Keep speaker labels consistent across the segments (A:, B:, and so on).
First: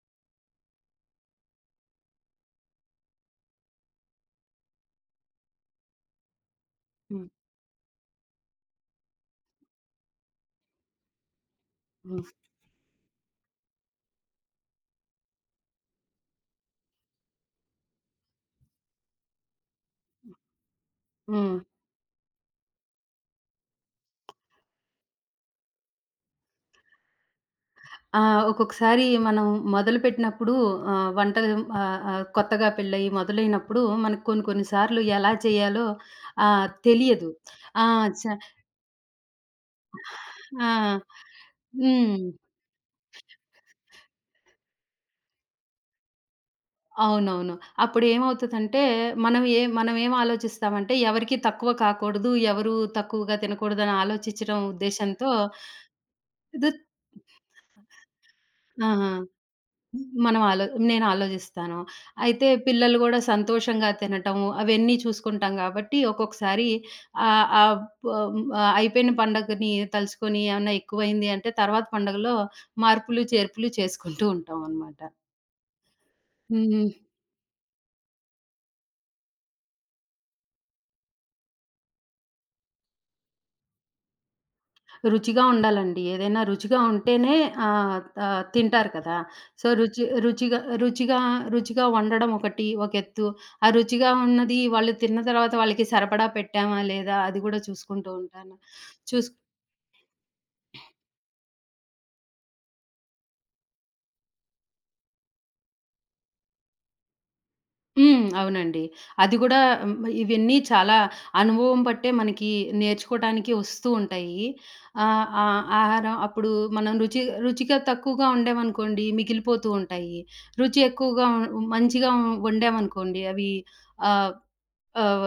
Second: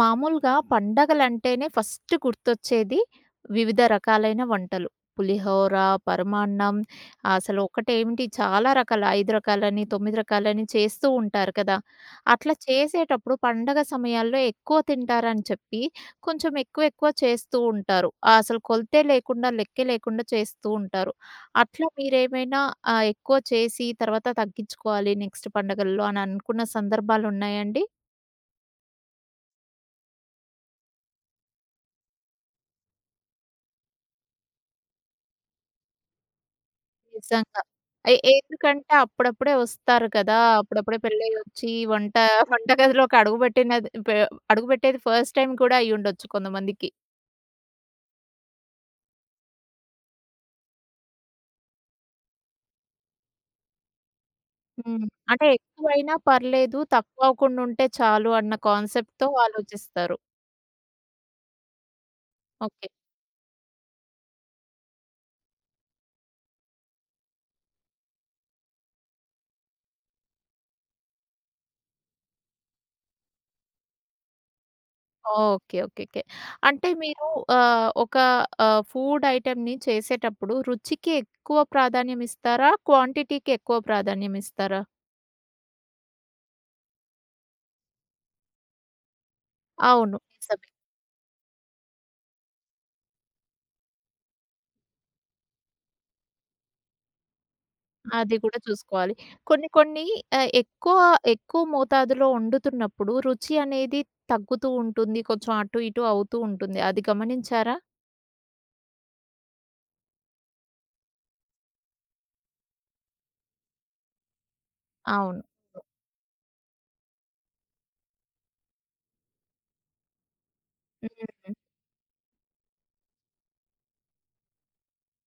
A: మామూలుగా పండగలంటేనే ఫస్ట్ గుర్తొచ్చేది వివిధ రకాలైన వంటలు. పులిహోర, పరమాన్నం
B: హ్మ్.
A: అసలు ఒకటేమిటి చాలా రకాల 5 రకాలని, 9 రకాలని చేస్తూ ఉంటారు కదా!
B: హ్మ్.
A: అట్లా చేసేటప్పుడు పండగ సమయాల్లో ఎక్కువ తింటారని చెప్పి కొంచెం ఎక్కువ ఎక్కువ చేస్తూ ఉంటారు. అసలు కొలతే లేకుండా, లెక్కే లేకుండా చేస్తూ ఉంటారు.
B: హ్మ్.
A: అట్లా మీరేమైనా ఎక్కువ చేసి తర్వాత తగ్గించుకోవాలి నెక్స్ట్ పండగల్లో అని అనుకున్న సందర్భాలున్నాయండి?
B: ఒక్కొక్కసారి మనం మొదలుపెట్టినప్పుడు వంటలు ఆహ్, ఆహ్, కొత్తగా పెళ్ళయి మొదలైనప్పుడు మనకు కొన్ని కొన్ని సార్లు ఎలా చేయాలో తెలియదు.
A: నిజంగా.
B: ఆ! చ
A: ఎందుకంటే అప్పుడప్పుడే వస్తారు కదా!
B: ఆ!
A: అప్పుడప్పుడే పెళ్ళయ్యొచ్చి వంట
B: హ్మ్.
A: వంట గదిలోకి అడుగుబెట్టినది పె అడుగుబెట్టేది ఫస్ట్ టైమ్ కూడా అయ్యుండొచ్చు కొంతమందికి.
B: అవునవును. అప్పుడేమవుతదంటే మనం ఏం ఆలోచిస్తామంటే ఎవరికీ తక్కువ కాకూడదు, ఎవరు తక్కువగా తినకూడదని ఆలోచించడం
A: హ్మ్.
B: ఉద్దేశ్యంతో
A: అంటే ఎక్కువైనా
B: దు
A: పర్లేదు, తక్కువ అవ్వకుండా ఉంటే చాలు అన్న
B: ఆ!
A: కాన్సెప్ట్‌తో ఆలోచిస్తారు.
B: మనం ఆలో నేను ఆలోజిస్తాను. అయితే
A: ఓకే.
B: పిల్లలు గూడా సంతోషంగా తినటం అవన్నీ చూసుకుంటాం గాబట్టి, ఒక్కొక్కసారి ఆహ్, ఆహ్, ప్ ఆహ్, అయిపోయిన పండగని తలుచుకొని ఏమన్నా ఎక్కువైంది అంటే, తర్వాత పండగలో మార్పులు, చేర్పులు చేసుకుంటూ ఉంటామనమాట.
A: ఓకే. ఓకే. ఓకే.
B: హ్మ్.
A: అంటే మీరు ఒక ఫుడ్ ఐటెమ్‌ని చేసేటప్పుడు రుచికి ఎక్కువ ప్రాధాన్యం ఇస్తారా? క్వాంటిటీకి ఎక్కువ ప్రాధాన్యం ఇస్తారా?
B: రుచిగా ఉండాలండి. ఏదైనా రుచిగా ఉంటేనే ఆహ్, ఆహ్, తింటారు కదా! సో, రుచి
A: అవును.
B: రుచిగా
A: నిజమే.
B: రుచిగా రుచిగా వండడం ఒక ఎత్తు. ఆ రుచిగా ఉన్నది వాళ్ళు తిన్న తర్వాత వాళ్ళకి సరిపడా పెట్టామా లేదా? అది గూడా చూసుకుంటూ
A: అది
B: ఉంటాను.
A: కూడా చూసుకోవాలి.
B: చూస్
A: కొన్ని కొన్ని ఎక్కువ ఎక్కువ మోతాదులో వండుతున్నప్పుడు రుచి అనేది తగ్గుతూ ఉంటుంది. కొంచెం అటు ఇటు అవుతూ ఉంటుంది. అది గమనించారా?
B: హ్మ్. అవునండి. అది గూడా హ్మ్. ఇవన్నీ చాలా అనుభవం బట్టే మనకి నేర్చుకోటానికి వస్తూ ఉంటాయి. ఆహ్,
A: అవును.
B: ఆహ్, ఆహారం అప్పుడు మనం రుచి రుచిగా తక్కువగా వండామనుకోండి మిగిలిపోతూ ఉంటాయి. రుచి ఎక్కువగా
A: హ్మ్.
B: మంచిగా వండామనుకోండి అవి ఆహ్, ఆహ్,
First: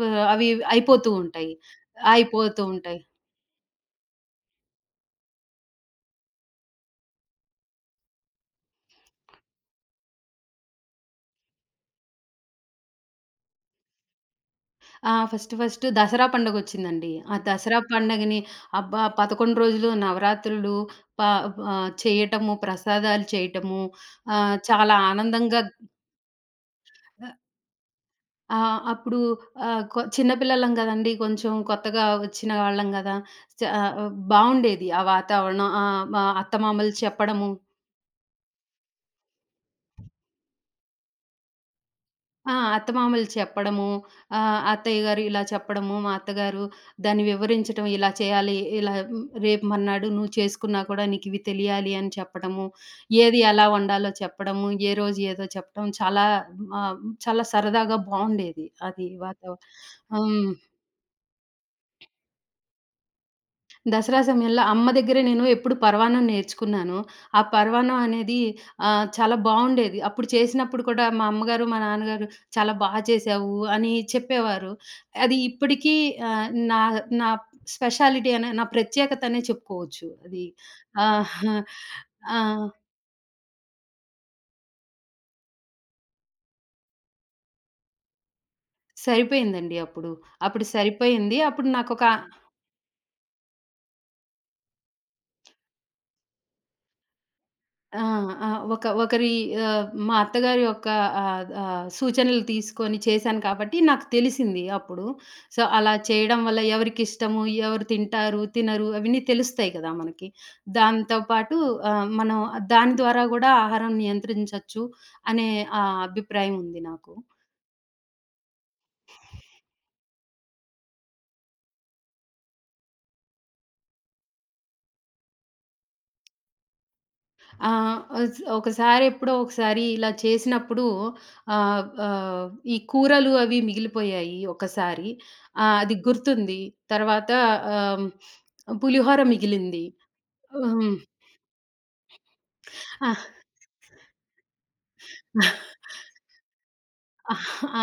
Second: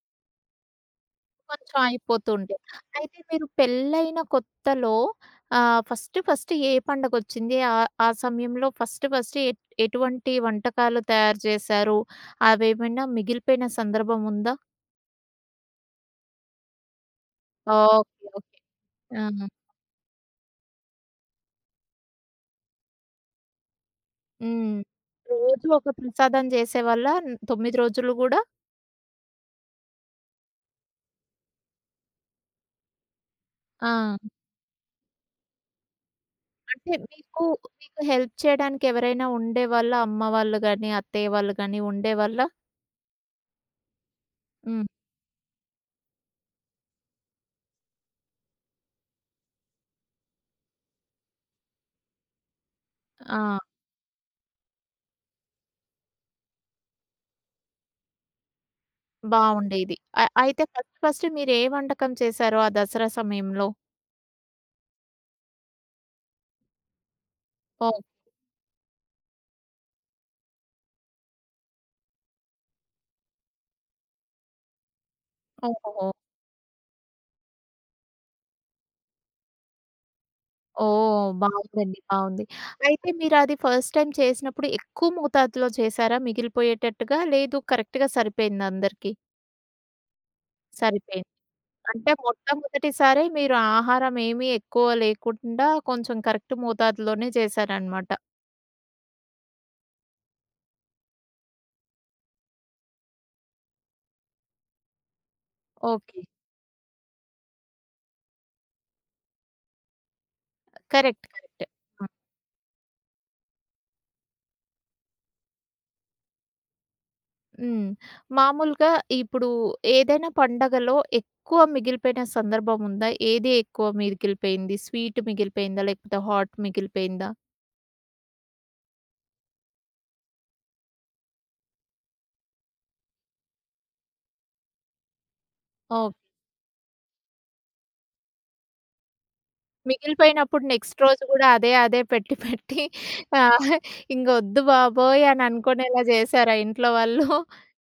B: వ అవి అయిపోతూ ఉంటాయి.
A: కొంచెం అయిపోతూ ఉంటాయి.
B: అయిపోతూ ఉంటాయి.
A: అయితే మీరు పెళ్ళైన కొత్తలో ఫస్ట్ ఫస్ట్ ఏ పండగొచ్చింది? ఆ ఆ సమయంలో ఫస్ట్ ఫస్ట్ ఎ ఎటువంటి వంటకాలు తయారు చేశారు? అవేమైనా మిగిలిపోయిన సందర్భం ఉందా?
B: ఆ! ఫస్ట్ ఫస్ట్ దసరా పండగొచ్చిందండి. ఆ దసరా
A: ఓకే.
B: పండగని
A: ఓకే.
B: అబ్బా!
A: ఆ!
B: 11 రోజులు నవరాత్రులు ప చేయటము, ప్రసాదాలు చేయటము
A: హ్మ్.
B: చాలా ఆనందంగా
A: రోజు ఒక ప్రసాదం చేసేవాళ్ళా? 9 రోజులు గూడా?
B: ఆ! అప్పుడు ఆహ్, కొ చిన్న పిల్లలం గదండీ! కొంచెం కొత్తగా వచ్చిన వాళ్ళం గదా! చ ఆహ్,
A: ఆ!
B: బావుండేది ఆ వాతావరణం. మా అత్తమామలు
A: అంటే మీకు,
B: చెప్పడము
A: మీకు హెల్ప్ చేయడానికి ఎవరైనా ఉండేవాళ్ళా? అమ్మ వాళ్ళు గాని, అత్తయ్య వాళ్ళు గాని ఉండేవాళ్ళా?
B: ఆ! అత్తమామలు చెప్పడము,
A: హ్మ్.
B: అత్తయ్య గారు ఇలా చెప్పడము, మా అత్తగారు దాన్ని వివరించటం, ఇలా చేయాలి, ఇలా, రేపు మర్నాడు నువ్వు చేసుకున్నా కూడా నీకివి తెలియాలి అని చెప్పడము, ఏది
A: ఆ!
B: ఎలా వండాలో చెప్పడము, ఏ రోజు ఏదో చెప్పడం చాలా ఆహ్, చాలా సరదాగా బావుండేది. అది వాతావ
A: బావుండేది.
B: హ్మ్.
A: అయితే ఫస్ట్ ఫస్ట్ మీరే వంటకం చేశారు ఆ దసరా సమయంలో?
B: దసరా సమయంలో అమ్మ దగ్గర నేను ఎప్పుడు పరవాన్నం నేర్చుకున్నాను. ఆ పరవాన్నం
A: ఓహ్!
B: అనేది చాలా బావుండేది. అప్పుడు చేసినప్పుడు కూడా మా అమ్మగారు, మా నాన్నగారు చాలా చేశావు అని చెప్పేవారు. అది ఇప్పటికీ
A: ఓహో!
B: ఆహ్, నా నా స్పెషాలిటీ అనే నా ప్రత్యేకత అనే చెప్పుకోవచ్చు. అది
A: ఓహ్!
B: ఆహ్,
A: బావుందండి.
B: ఆ!
A: బావుంది. అయితే మీరది ఫస్ట్ టైమ్ చేసినప్పుడు ఎక్కువ మోతాదులో చేశారా మిగిలిపోయేటట్టుగా? లేదు కరెక్ట్‌గా సరిపోయిందా అందరికి?
B: సరిపోయిందండి అప్పుడు. అప్పుడు
A: సరిపోయింది.
B: సరిపోయింది. అప్పుడు నాకొక
A: అంటే మొట్టమొదటిసారి మీరు ఆహారం ఏమీ ఎక్కువ లేకుండా కొంచెం కరెక్ట్ మోతాదులోనే
B: ఆ!
A: చేశారనమాట.
B: ఆ! ఒకరి మా అత్తగారి యొక్క ఆహ్, ఆహ్, సూచనలు తీసుకొని చేశాను కాబట్టి నాకు తెలిసింది అప్పుడు. సో, అలా
A: ఓకే.
B: చేయడం వల్ల ఎవరికిష్టము, ఎవరు తింటారు, తినరు అవన్నీ తెలుస్తాయి కదా మనకి. దాంతో
A: కరెక్ట్.
B: పాటు
A: కరెక్ట్. ఆ!
B: మనం దాని ద్వారా గూడా ఆహారం నియంత్రించొచ్చు అనే అభిప్రాయం ఉంది నాకు.
A: హ్మ్. మామూలుగా ఇప్పుడు ఏదైనా పండగలో ఎక్కువ మిగిలిపోయిన సందర్భం ఉందా? ఏది ఎక్కువ మిగిలిపోయింది? స్వీట్ మిగిలిపోయిందా? లేకపోతే హాట్ మిగిలిపోయిందా?
B: ఆ! ఒకసారి ఎప్పుడో ఒకసారి ఇలా చేసినప్పుడు ఆహ్, ఆహ్, ఈ కూరలు అవి మిగిలిపోయాయి ఒకసారి. అది
A: ఓకే.
B: గుర్తుంది. తర్వాత ఆహ్, పులిహోర మిగిలింది.
A: మిగిలిపోయినప్పుడు
B: హ్మ్.
A: నెక్స్ట్ రోజు గూడా అదే అదే పెట్టి పెట్టి
B: ఆ!
A: ఆహ్, ఇంక ఒద్దు బాబోయ్! అని అనుకునేలా చేశారా ఇంట్లో వాళ్ళు?
B: ఆ!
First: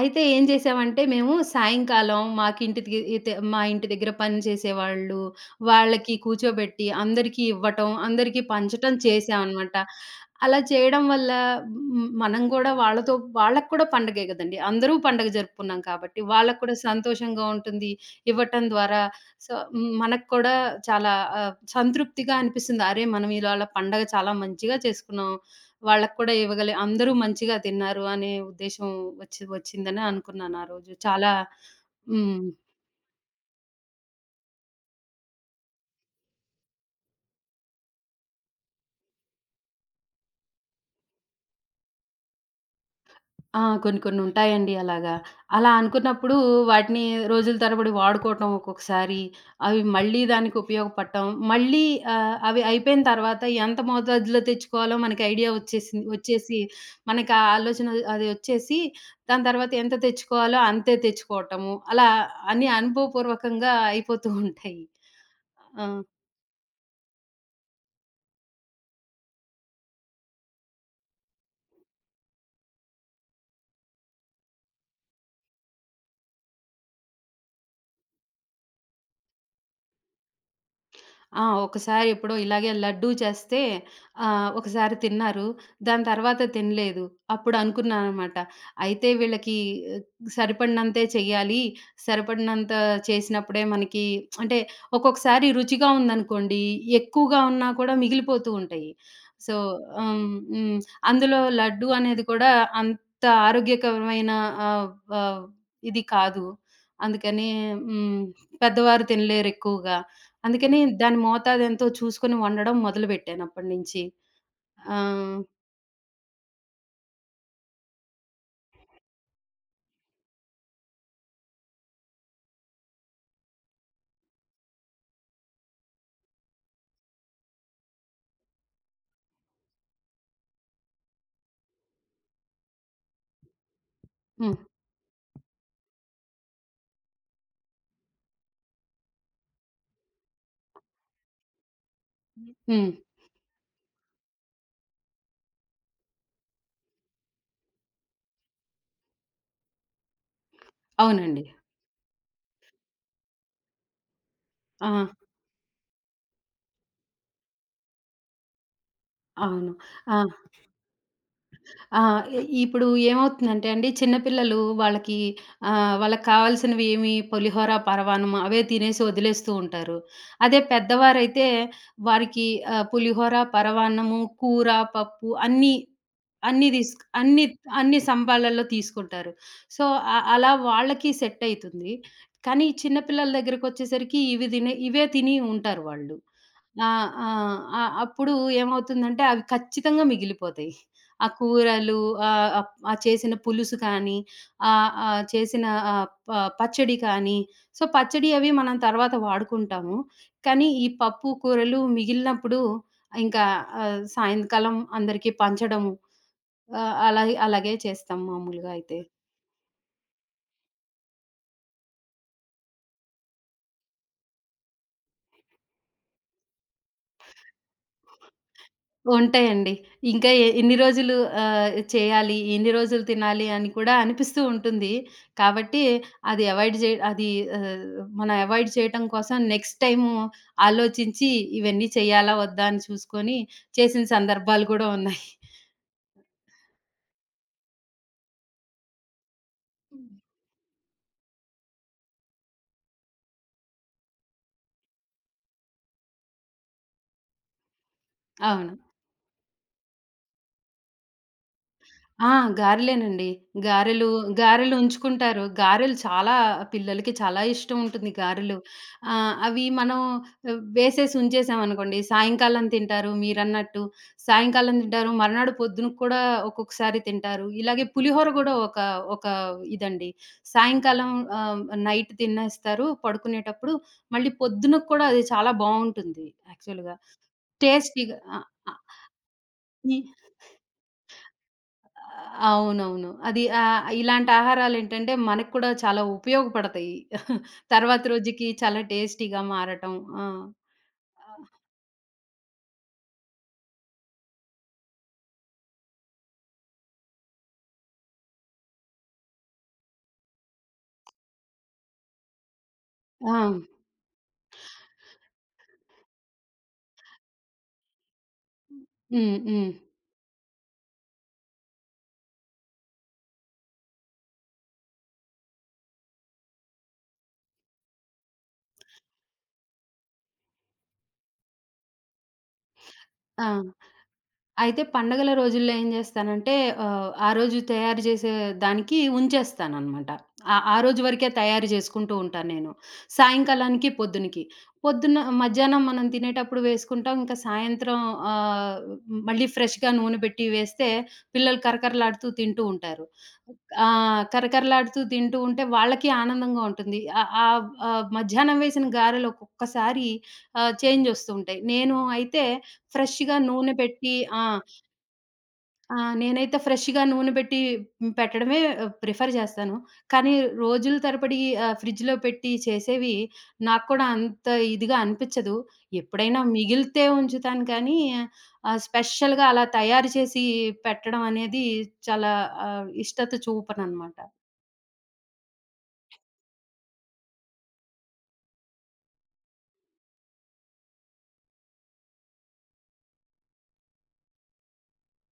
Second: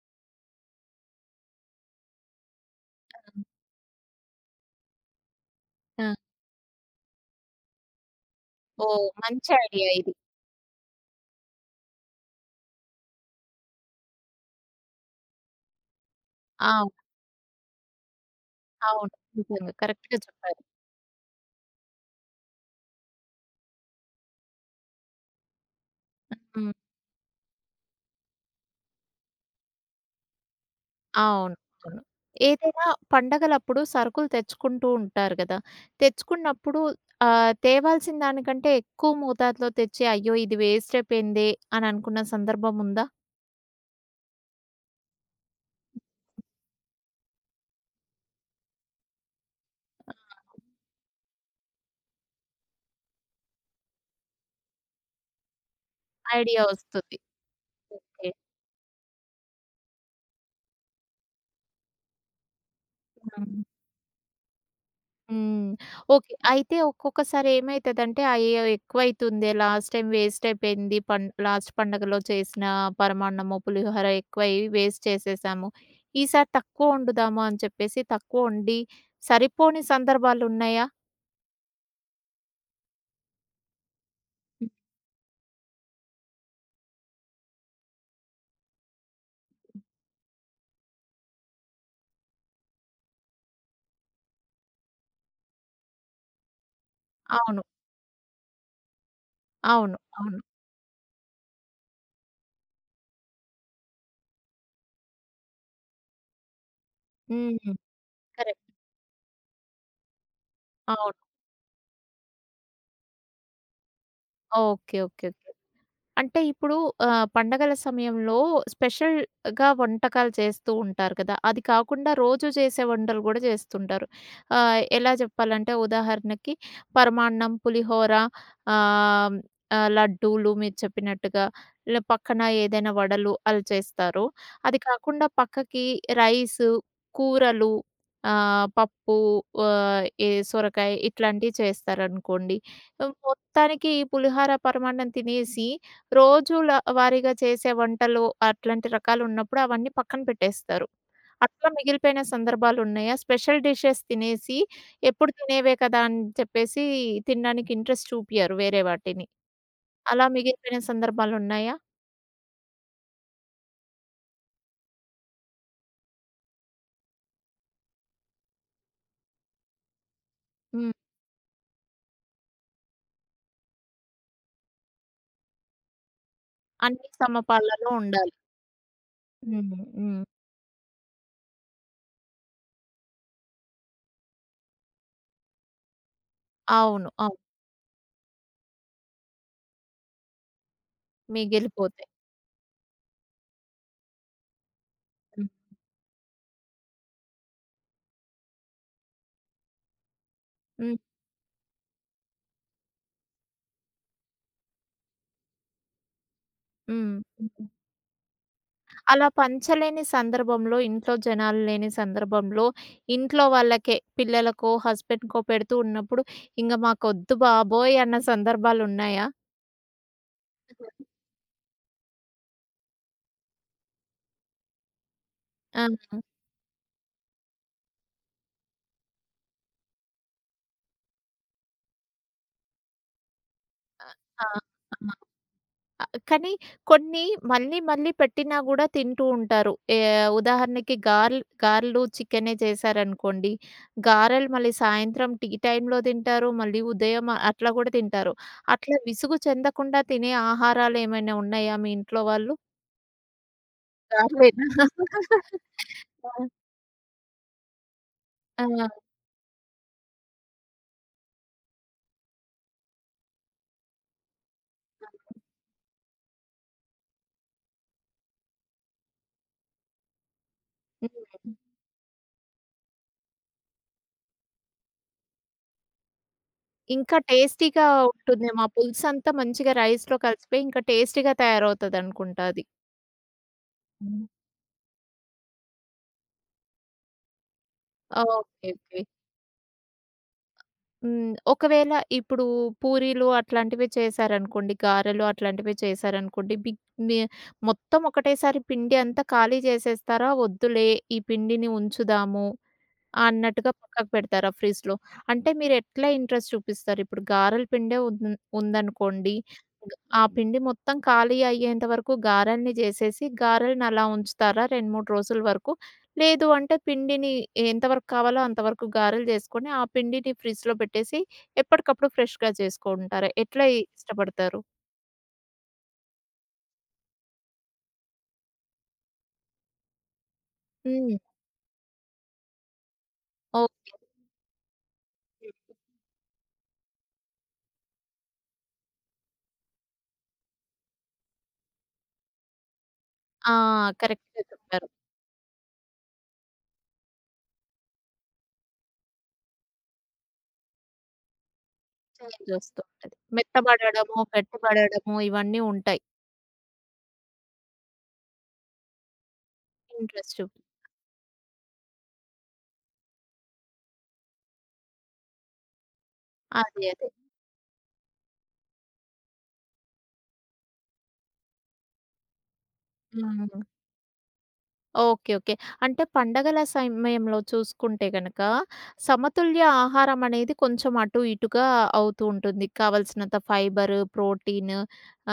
B: అయితే ఏం చేసామంటే మేము సాయంకాలం మాకింటికి ఇతే
A: ఆ!
B: మా ఇంటి దగ్గర పని చేసేవాళ్ళు,
A: ఆ!
B: వాళ్ళకి కూర్చోబెట్టి అందరికీ ఇవ్వటం, అందరికీ పంచటం
A: ఓహ్! మంచి
B: చేశామనమాట.
A: ఐడియా ఇది.
B: అలా చేయడం వల్ల మనం గూడా వాళ్ళతో వాళ్ళకి కూడా పండగే గదండీ! అందరూ పండగ జరుపుకున్నాం కాబట్టి, వాళ్ళకి
A: ఆ!
B: కూడా సంతోషంగా ఉంటుంది. ఇవ్వటం ద్వారా
A: అవును.
B: సో,
A: నిజంగా. కరెక్ట్‌గా
B: మనకు కూడా
A: చెప్పారు.
B: చాలా సంతృప్తిగా అనిపిస్తుంది. అరే! మనం ఇవాళ పండగ చాలా మంచిగా చేసుకున్నాం. వాళ్ళకి కూడా ఇవ్వగలి
A: హ్మ్.
B: అందరూ మంచిగా తిన్నారు అనే ఉద్దేశం వచ్చిందని అనుకున్నాను ఆ రోజు. చాలా
A: అవును. అవును.
B: హ్మ్.
A: ఏదైనా పండగలప్పుడు సరుకులు తెచ్చుకుంటూ ఉంటారు గదా! తెచ్చుకున్నప్పుడు తేవాల్సిన దానికంటే ఎక్కువ మోతాదులో తెచ్చి, అయ్యో! ఇది వేస్ట్ అయిపోయిందే అని అనుకున్న సందర్భం ఉందా?
B: ఆ! కొన్ని కొన్ని ఉంటాయండి అలాగా. అలా అనుకున్నప్పుడు వాటిని రోజుల తరబడి వాడుకోవటం ఒక్కొక్కసారి, అవి మళ్ళీ
A: ఆ!
B: దానికి ఉపయోగపడటం, మళ్ళీ అవి అయిపోయిన తర్వాత ఎంత మోతాదులో తెచ్చుకోవాలో మనకి ఐడియా వచ్చేసి,
A: ఐడియా వస్తుంది.
B: మనకు ఆ ఆలోచన అది
A: ఓకే.
B: వచ్చేసి, దాని తర్వాత ఎంత తెచ్చుకోవాలో అంతే తెచ్చుకోవటము. అలా అన్నీ
A: హ్మ్.
B: అనుభవపూర్వకంగా అయిపోతూ ఉంటాయి.
A: హ్మ్.
B: ఆ!
A: ఓకే. అయితే ఒక్కొక్కసారి ఏమైతదంటే, అయ్యో! ఎక్కువైతుందే లాస్ట్ టైం వేస్ట్ అయిపోయింది. లాస్ట్ పండగలో చేసిన పరమాన్నము, పులిహోర ఎక్కువై వేస్ట్ చేసేసాము. ఈసారి తక్కువ వండుదాము అని చెప్పేసి తక్కువ వండి సరిపోని సందర్భాలున్నాయా?
B: ఆ! ఒకసారి ఎప్పుడో ఇలాగే లడ్డూ చేస్తే
A: హ్మ్.
B: ఒకసారి తిన్నారు. దాని తర్వాత తినలేదు. అప్పుడు అనుకున్నాననమాట. అయితే వీళ్ళకి సరిపడినంతే చెయ్యాలి. సరిపడినంత చేసినప్పుడే మనకి అంటే ఒక్కొక్కసారి రుచిగా ఉందనుకోండి, ఎక్కువగా
A: అవును.
B: ఉన్నా కూడా మిగిలిపోతూ ఉంటాయి. సో,
A: అవును.
B: హ్మ్.
A: అవును.
B: హ్మ్. అందులో లడ్డూ అనేది కూడా అంత ఆరోగ్యకరమైన ఆహ్, ఆహ్, ఇది కాదు. అందుకని
A: హ్మ్.
B: హ్మ్.
A: కరెక్ట్.
B: పెద్దవారు తినలేరెక్కువగా. అందుకని దాని
A: అవును.
B: మోతాదెంతో చూసుకొని వండడం మొదలుపెట్టానప్పటి నుంచి.
A: ఓకే. ఓకే.
B: ఆహ్,
A: ఓకే. అంటే ఇప్పుడు పండగల సమయంలో స్పెషల్‌గా వంటకాలు చేస్తూ ఉంటారు కదా! అది కాకుండా రోజు చేసే వంటలు కూడా చేస్తుంటారు. ఎలా చెప్పాలంటే ఉదాహరణకి పరమాన్నం, పులిహోర ఆహ్, లడ్డూలు మీరు చెప్పినట్టుగా ఇలా పక్కన ఏదైనా వడలు అలా చేస్తారు.
B: హ్మ్.
A: అది కాకుండా పక్కకి రైసు, కూరలు పప్పు ఏ సొరకాయ ఇట్లాంటివి చేస్తారనుకోండి.
B: హ్మ్.
A: మొత్తానికి ఈ పులిహార, పరమాన్నం తినేసి రోజుల వారీగా చేసే వంటలు అట్లాంటి రకాలున్నప్పుడు అవన్నీ పక్కన పెట్టేస్తారు.
B: అవునండి.
A: అట్లా మిగిలిపోయిన సందర్భాలున్నాయా? స్పెషల్ డిషెస్ తినేసి
B: ఆ!
A: ఎప్పుడు తినేవే కదా అని చెప్పేసి తినడానికి ఇంట్రెస్ట్ చూపియరు వేరే వాటిని.
B: అవును. ఆ!
A: అలా మిగిలిపోయిన సందర్భాలున్నాయా?
B: ఆ! ఇప్పుడు ఏమవుతుందంటే అండి, చిన్న పిల్లలు వాళ్ళకి కావాల్సినవి ఏమి పులిహోర, పరమాన్నం అవే తినేసి వదిలేస్తూ ఉంటారు. అదే
A: హ్మ్.
B: పెద్దవారైతే వారికి పులిహోర, పరమాన్నము, కూర, పప్పు అన్నీ, అన్నీ తీసుకు
A: అన్ని
B: అన్ని
A: సమపాలలో
B: అన్ని
A: ఉండాలి.
B: సంబాలలో తీసుకుంటారు.
A: హ్మ్.
B: సో,
A: హ్మ్.
B: అలా వాళ్ళకి సెట్ అయితుంది. కానీ చిన్న పిల్లల దగ్గరకొచ్చేసరికి ఇవి తినే ఇవే తిని ఉంటారు వాళ్ళు. ఆ!
A: అవును.
B: ఆ!
A: అవును.
B: ఆ! అప్పుడు ఏమవుతుందంటే అవి ఖచ్చితంగా మిగిలిపోతాయి. ఆ కూరలు,
A: మిగిలిపోతాయి.
B: ఆహ్, ఆహ్, ఆ చేసిన పులుసు కానీ, ఆహ్, ఆహ్,
A: హ్మ్.
B: చేసిన ఆహ్, ప పచ్చడి కానీ, సో, పచ్చడి అవి మనం తర్వాత వాడుకుంటాము. కానీ ఈ
A: హ్మ్.
B: పప్పు, కూరలు మిగిలినప్పుడు ఇంకా సాయంకాలం అందరికీ పంచడము.
A: హ్మ్.
B: అలాగే
A: హ్మ్.
B: అలాగే చేస్తాం మామూలుగా అయితే.
A: అలా పంచలేని సందర్భంలో, ఇంట్లో జనాలు లేని సందర్భంలో, ఇంట్లో వాళ్ళకే పిల్లలకో, హస్బెండ్‌కో పెడుతూ ఉన్నప్పుడు, ఇంగ మాకొద్దు బాబోయ్! అన్న సందర్భాలున్నాయా?
B: ఉంటాయండి. ఇంకా ఎన్ని రోజులు చేయాలి, ఎన్ని రోజులు తినాలి అని కూడా అనిపిస్తూ ఉంటుంది. కాబట్టి
A: ఆ!
B: అది అవాయిడ్ జే అది ఆహ్, మనం అవాయిడ్ చేయటం కోసం నెక్స్ట్ టైము ఆలోచించి ఇవన్నీ చేయాలా వద్దా అని చూసుకొని చేసిన
A: ఆ! ఆ!
B: సందర్భాలు కూడా ఉన్నాయి.
A: ఆ! కానీ కొన్ని మళ్ళీ మళ్ళీ పెట్టినా గూడా తింటూ ఉంటారు.
B: హ్మ్.
A: ఉదాహరణకి గారెలు గారెలు, చికెనే చేశారనుకోండి, గారెలు మళ్ళీ సాయంత్రం టీ టైమ్‌లో తింటారు, మళ్ళీ ఉదయం అట్లా గూడా తింటారు.
B: అవును.
A: అట్లా విసుగు చెందకుండా తినే ఆహారాలేమైనా ఉన్నాయా మీ ఇంట్లో
B: ఆ!
A: వాళ్ళు?
B: గారెలేనండి. గారెలు,
A: చాక్లేట్.
B: గారెలు ఉంచుకుంటారు. గారెలు
A: ఆ!
B: చాలా పిల్లలకి చాలా ఇష్టం ఉంటుంది గారెలు.
A: ఆ!
B: అవి మనం వేసేసి ఉంచేసామనుకోండి, సాయంకాలం తింటారు మీరన్నట్టు. సాయంకాలం తింటారు, మర్నాడు పొద్దున కూడా ఒక్కొక్కసారి తింటారు. ఇలాగే పులిహోర కూడా ఒక ఇదండి. సాయంకాలం
A: హ్మ్.
B: ఆహ్, నైట్ తినేస్తారు పడుకునేటప్పుడు. మళ్ళీ పొద్దునకి కూడా అది చాలా బావుంటుంది యాక్చువల్‌గా.
A: ఇంకా టేస్టీగా
B: టేస్టీగా. ఆ!
A: ఉంటుందేమో. ఆ
B: ఆ!
A: పులుసంతా మంచిగా
B: ఈ
A: రైస్‌లో కలిసిపోయి ఇంకా టేస్టీగా తయారవుతదనుకుంటా అది.
B: అవునవును. అది
A: హ్మ్.
B: ఇలాంటి ఆహారాలేంటంటే మనకు కూడా చాలా ఉపయోగపడతాయి. తర్వాత రోజుకి
A: ఓకే.
B: చాలా
A: ఓకే.
B: టేస్టీగా మారటం. ఆ!
A: హ్మ్. ఒకవేళ ఇప్పుడు పూరీలు అట్లాంటివి చేశారనుకోండి, గారెలు అట్లాంటివి చేశారనుకోండి, బిగ్ మి మొత్తం ఒకటేసారి పిండి అంతా ఖాళీ చేసేస్తారా? వద్దులే ఈ పిండిని ఉంచుదాము
B: ఆ!
A: అన్నట్టుగా పక్కకు పెడతారా ఫ్రిడ్జ్‌లో? అంటే మీరెట్లా ఇంట్రెస్ట్ చూపిస్తారు? ఇప్పుడు గారెల పిండే ఉందనుకోండి,
B: హ్మ్. హ్మ్.
A: గ ఆ హ్మ్. పిండి మొత్తం ఖాళీ అయ్యేంత వరకు గారెల్ని చేసేసి, గారెలను అలా ఉంచుతారా 2, 3 రోజుల వరకు? లేదు అంటే పిండిని ఎంత వరకు కావాలో అంతవరకు గారెలు చేసుకొని, ఆ పిండిని ఫ్రిడ్జ్‌లో పెట్టేసి ఎప్పటికప్పుడు ఫ్రెష్‌గా చేసుకుంటారు.
B: ఆ!
A: ఎట్లా ఇష్టపడతారు?
B: అయితే పండగల రోజుల్లో ఏం చేస్తానంటే ఆ రోజు తయారు చేసే దానికి ఉంచేస్తాననమాట. ఆ ఆ రోజు
A: హ్మ్.
B: వరకే తయారు చేసుకుంటూ ఉంటాను నేను. సాయంకాలానికి,
A: ఓకే.
B: పొద్దునకి. పొద్దున్న మధ్యాహ్నం మనం తినేటప్పుడు వేసుకుంటాం. ఇంకా సాయంత్రం ఆహ్, మళ్ళీ ఫ్రెష్‌గా నూనె పెట్టి వేస్తే పిల్లలు కరకరలాడుతూ తింటూ ఉంటారు.
A: ఆ!
B: ఆ!
A: కరెక్ట్‌గా చెప్పారు.
B: కరకరలాడుతూ తింటూ ఉంటే వాళ్ళకి ఆనందంగా ఉంటుంది. ఆహ్, ఆహ్, ఆహ్, మధ్యాహ్నం వేసిన గారెలు ఒక్కొక్కసారి చేంజ్ వస్తూ ఉంటాయి. నేను అయితే
A: చేంజ్ వస్తూ ఉంటది.
B: ఫ్రెష్‌గా నూనె పెట్టి
A: మెత్తబడడము,
B: ఆ!
A: గట్టిపడడము ఇవన్నీ
B: ఆ!
A: ఉంటాయి.
B: నేనైతే ఫ్రెష్‌గా నూనె పెట్టి పెట్టడమే ప్రిఫర్ చేస్తాను. కానీ
A: ఇంట్రెస్ట్ చూపి
B: రోజుల తరబడి ఫ్రిడ్జ్‌లో పెట్టి చేసేవి నాకు కూడా అంత ఇదిగా అనిపిచ్చదు. ఎప్పుడైనా
A: అదే.
B: మిగిలితే
A: అదే.
B: ఉంచుతాను కానీ స్పెషల్‌గా అలా తయారు చేసి పెట్టడం అనేది చాలా ఇష్టత
A: హ్మ్.
B: చూపననమాట.
A: ఓకే. ఓకే. అంటే పండగల సమయంలో చూసుకుంటే గనక, సమతుల్య ఆహారం అనేది కొంచెం అటు ఇటుగా అవుతూ ఉంటుంది. కావాల్సినంత ఫైబర్, ప్రోటీన్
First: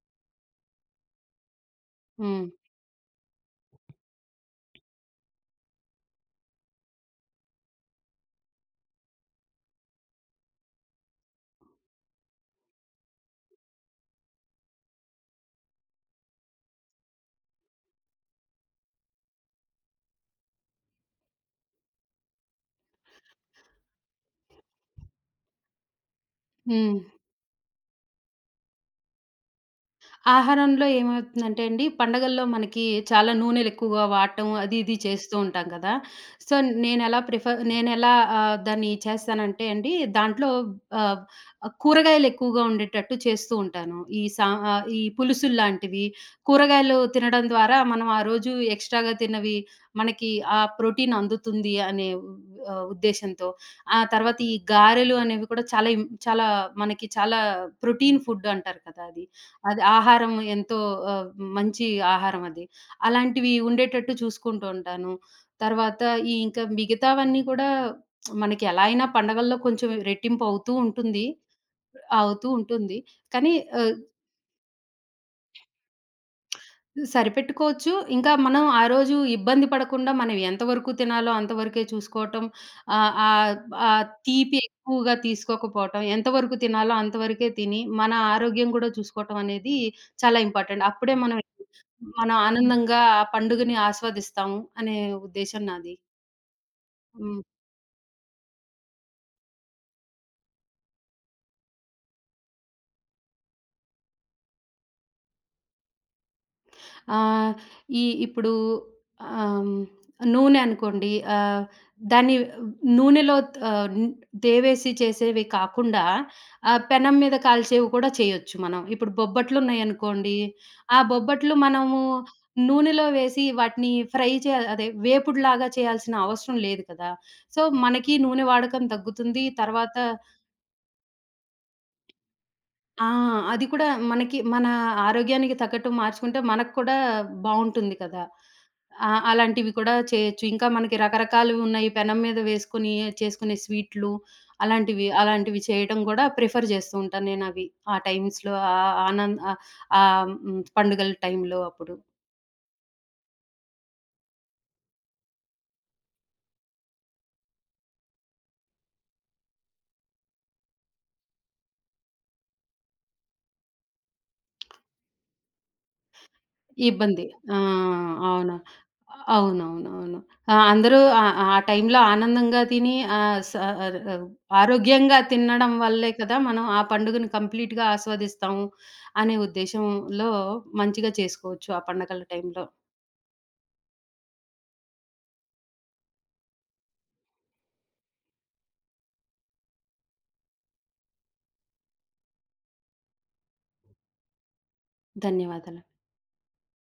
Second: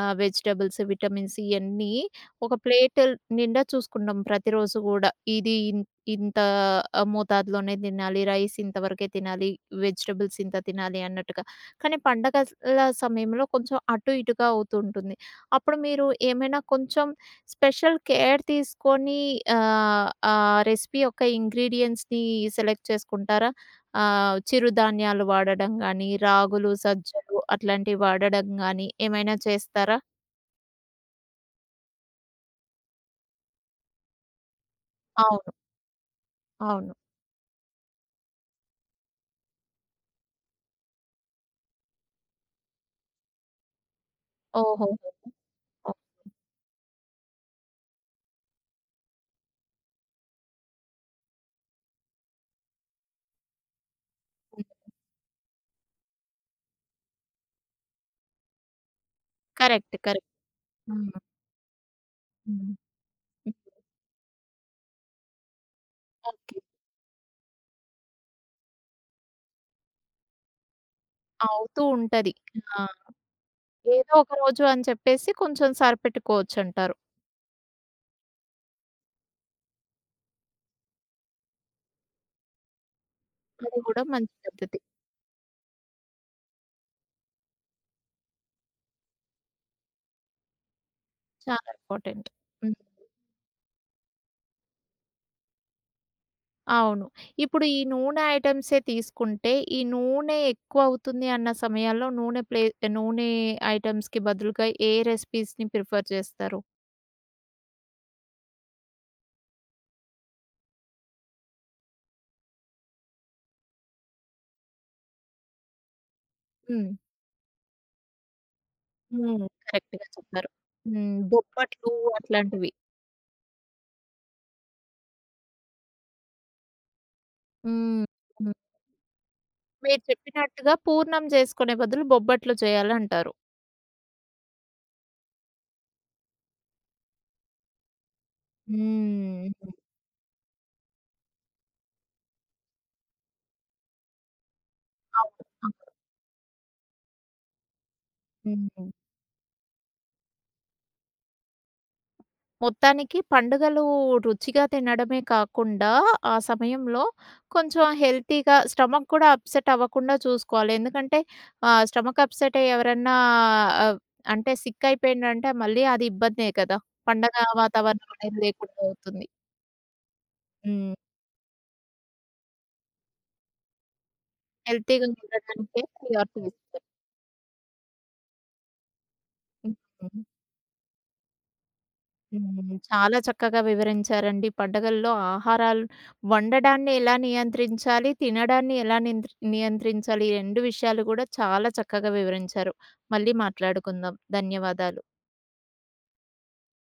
A: వెజిటబుల్స్, విటమిన్స్ ఇయన్నీ
B: హ్మ్.
A: ఒక ప్లేట్ నిండా చూసుకుంటాం ప్రతిరోజు గూడా. ఇది ఇన్ ఇంత మోతాదులోనే తినాలి, రైస్ ఇంతవరకే తినాలి, వెజిటబుల్స్ ఇంత తినాలి అన్నట్టుగా. కానీ పండగల సమయంలో కొంచెం అటు ఇటుగా అవుతూ ఉంటుంది. అప్పుడు మీరు ఏమైనా కొంచెం స్పెషల్ కేర్ తీసుకొని ఆ రెసిపీ యొక్క ఇంగ్రీడియెంట్స్‌ని సెలెక్ట్ చేసుకుంటారా? చిరుధాన్యాలు వాడడం గానీ, రాగులు,
B: హ్మ్.
A: సజ్జలు అట్లాంటివి వాడడం గానీ ఏమైనా చేస్తారా?
B: ఆహారంలో ఏమవుతుందంటే అండి, పండగల్లో మనకి చాలా నూనెలెక్కువగా వాడటం అది, ఇది చేస్తూ
A: అవును.
B: ఉంటాం కదా! సో,
A: అవును.
B: నేనెలా దాన్ని చేస్తానంటే అండి, దాంట్లో ఆహ్, కూరగాయలెక్కువగా ఉండేటట్టు చేస్తూ ఉంటాను.
A: ఓహోహో!
B: ఈ
A: ఓహ్!
B: పులుసుల్లాంటివి, కూరగాయలు తినడం ద్వారా మనం ఆ రోజు ఎక్స్‌ట్రాగా తిన్నవి మనకి ఆ ప్రోటీన్ అందుతుంది అనే ఉద్దేశ్యంతో. ఆ తర్వాత ఈ
A: హ్మ్.
B: గారెలు అనేవి కూడా చాలా చాలా మనకి చాలా ప్రోటీన్ ఫుడ్ అంటారు కదా! అది. అది
A: కరెక్ట్. కరెక్ట్.
B: ఆహారం ఎంతో
A: హ్మ్.
B: ఆహ్, మంచి ఆహారం అది.
A: హ్మ్.
B: అలాంటివి
A: హ్మ్.
B: ఉండేటట్టు చూసుకుంటూ ఉంటాను. తర్వాత
A: ఓకే.
B: ఇంకా మిగతావన్నీ కూడా మనకి ఎలా అయినా పండగల్లో కొంచెం రెట్టింపు అవుతూ ఉంటుంది.
A: అవుతూ ఉంటది.
B: అవుతూ
A: ఆ!
B: ఉంటుంది. కానీ ఆహ్,
A: ఏదో ఒక రోజు అని చెప్పేసి కొంచెం సరిపెట్టుకోవచ్చంటారు.
B: సరిపెట్టుకోవచ్చు. ఇంకా మనం ఆ రోజు ఇబ్బంది పడకుండా మనం ఎంతవరకు తినాలో అంతవరకే చూసుకోవటం. ఆహ్, ఆహ్,
A: అది కూడా
B: ఆహ్,
A: మంచి
B: తీపి
A: పద్ధతి.
B: ఎక్కువగా తీసుకోకపోవటం, ఎంతవరకు తినాలో అంతవరకే తిని, మన ఆరోగ్యం గూడా చూసుకోవటం అనేది చాలా ఇంపార్టెంట్. అప్పుడే మనం
A: చాలా ఇంపార్టెంట్.
B: మనం
A: హ్మ్.
B: ఆనందంగా ఆ పండుగని ఆస్వాదిస్తాము అనే ఉద్దేశం నాది.
A: అవును.
B: హ్మ్.
A: ఇప్పుడు ఈ నూనె ఐటెమ్సే తీసుకుంటే, ఈ నూనె ఎక్కువవుతుంది అన్న సమయాల్లో నూనె ఐటెమ్స్‌కి బదులుగా ఏ రెసిపీస్‌ని ప్రిఫర్ చేస్తారు?
B: ఆహ్, ఈ ఇప్పుడు ఆహ్, హ్మ్, నూనె అనుకోండి. దాన్ని నూనెలో ఆహ్, న్ దేవేసి చేసేవి కాకుండా
A: హ్మ్.
B: పెనం మీద కాల్చేవి కూడా చేయొచ్చు మనం. ఇప్పుడు
A: హ్మ్.
B: బొబ్బట్లు
A: కరెక్ట్‌గా
B: ఉన్నాయనుకోండి.
A: చెప్పారు.
B: ఆ
A: హ్మ్.
B: బొబ్బట్లు
A: బొబ్బట్లు
B: మనము
A: అట్లాంటివి.
B: నూనెలో వేసి వాటిని ఫ్రై చే అదే వేపుడులాగా చేయాల్సిన అవసరం లేదు కదా! సో,
A: హ్మ్.
B: మనకి నూనె
A: హ్మ్.
B: వాడకం తగ్గుతుంది. తర్వాత
A: మీరు చెప్పినట్టుగా పూర్ణం చేసుకునే బదులు బొబ్బట్లు
B: ఆ!
A: చేయాలంటారు.
B: అది కూడా మన ఆరోగ్యానికి తగ్గట్టు మార్చుకుంటే మనకు కూడా బావుంటుంది కదా! ఆ!
A: హ్మ్.
B: అలాంటివి కూడా చేయొచ్చు. ఇంకా మనకి రకరకాలువి ఉన్నాయి. పెనం మీద వేసుకొని చేసుకునే స్వీట్లు అలాంటివి,
A: అవును.
B: అలాంటివి
A: అవును.
B: చేయడం కూడా ప్రిఫర్ చేస్తూ ఉంటాను నేనవి. ఆ టైమ్స్‌లో
A: హ్మ్.
B: ఆహ్, ఆనంద్ ఆహ్, ఆహ్, హ్మ్, పండుగల టైంలో అప్పుడు.
A: మొత్తానికి పండుగలు రుచిగా తినడమే కాకుండా, ఆ సమయంలో కొంచెం హెల్తీగా స్టమక్ కూడా అప్‌సెట్ అవ్వకుండా చూసుకోవాలి. ఎందుకంటే స్టమక్ అప్‌సెట్ అయ్యి ఎవరన్నా ఆహ్, అంటే సిక్ అయిపోయిండ్రంటే మళ్ళీ అది ఇబ్బందే కదా!
B: ఇబ్బంది.
A: పండగ
B: ఆ!
A: వాతావరణం అనేది
B: అవును.
A: లేకుండా అవుతుంది.
B: అవునవునవును. ఆ!
A: హ్మ్.
B: అందరూ ఆ టైంలో ఆనందంగా తిని ఆహ్, స ఆర్ ఆవ్
A: హెల్తీగా
B: ఆరోగ్యంగా తినడం
A: ఉండడానికే
B: వల్లే కదా!
A: ప్రియారిటీ
B: మనం ఆ
A: ఇస్తారు.
B: పండుగను కంప్లీట్‌గా ఆస్వాదిస్తాము అనే
A: హ్మ్.
B: ఉద్దేశంలో మంచిగా చేసుకోవచ్చు ఆ పండగల టైంలో.
A: హ్మ్. చాలా చక్కగా వివరించారండి. పండగల్లో ఆహారాలు వండడాన్ని ఎలా నియంత్రించాలి? తినడాన్ని ఎలా నియంత్రించాలి? ఈ 2 విషయాలు కూడా చాలా చక్కగా వివరించారు. మళ్ళీ మాట్లాడుకుందాం. ధన్యవాదాలు.
B: ధన్యవాదాలు.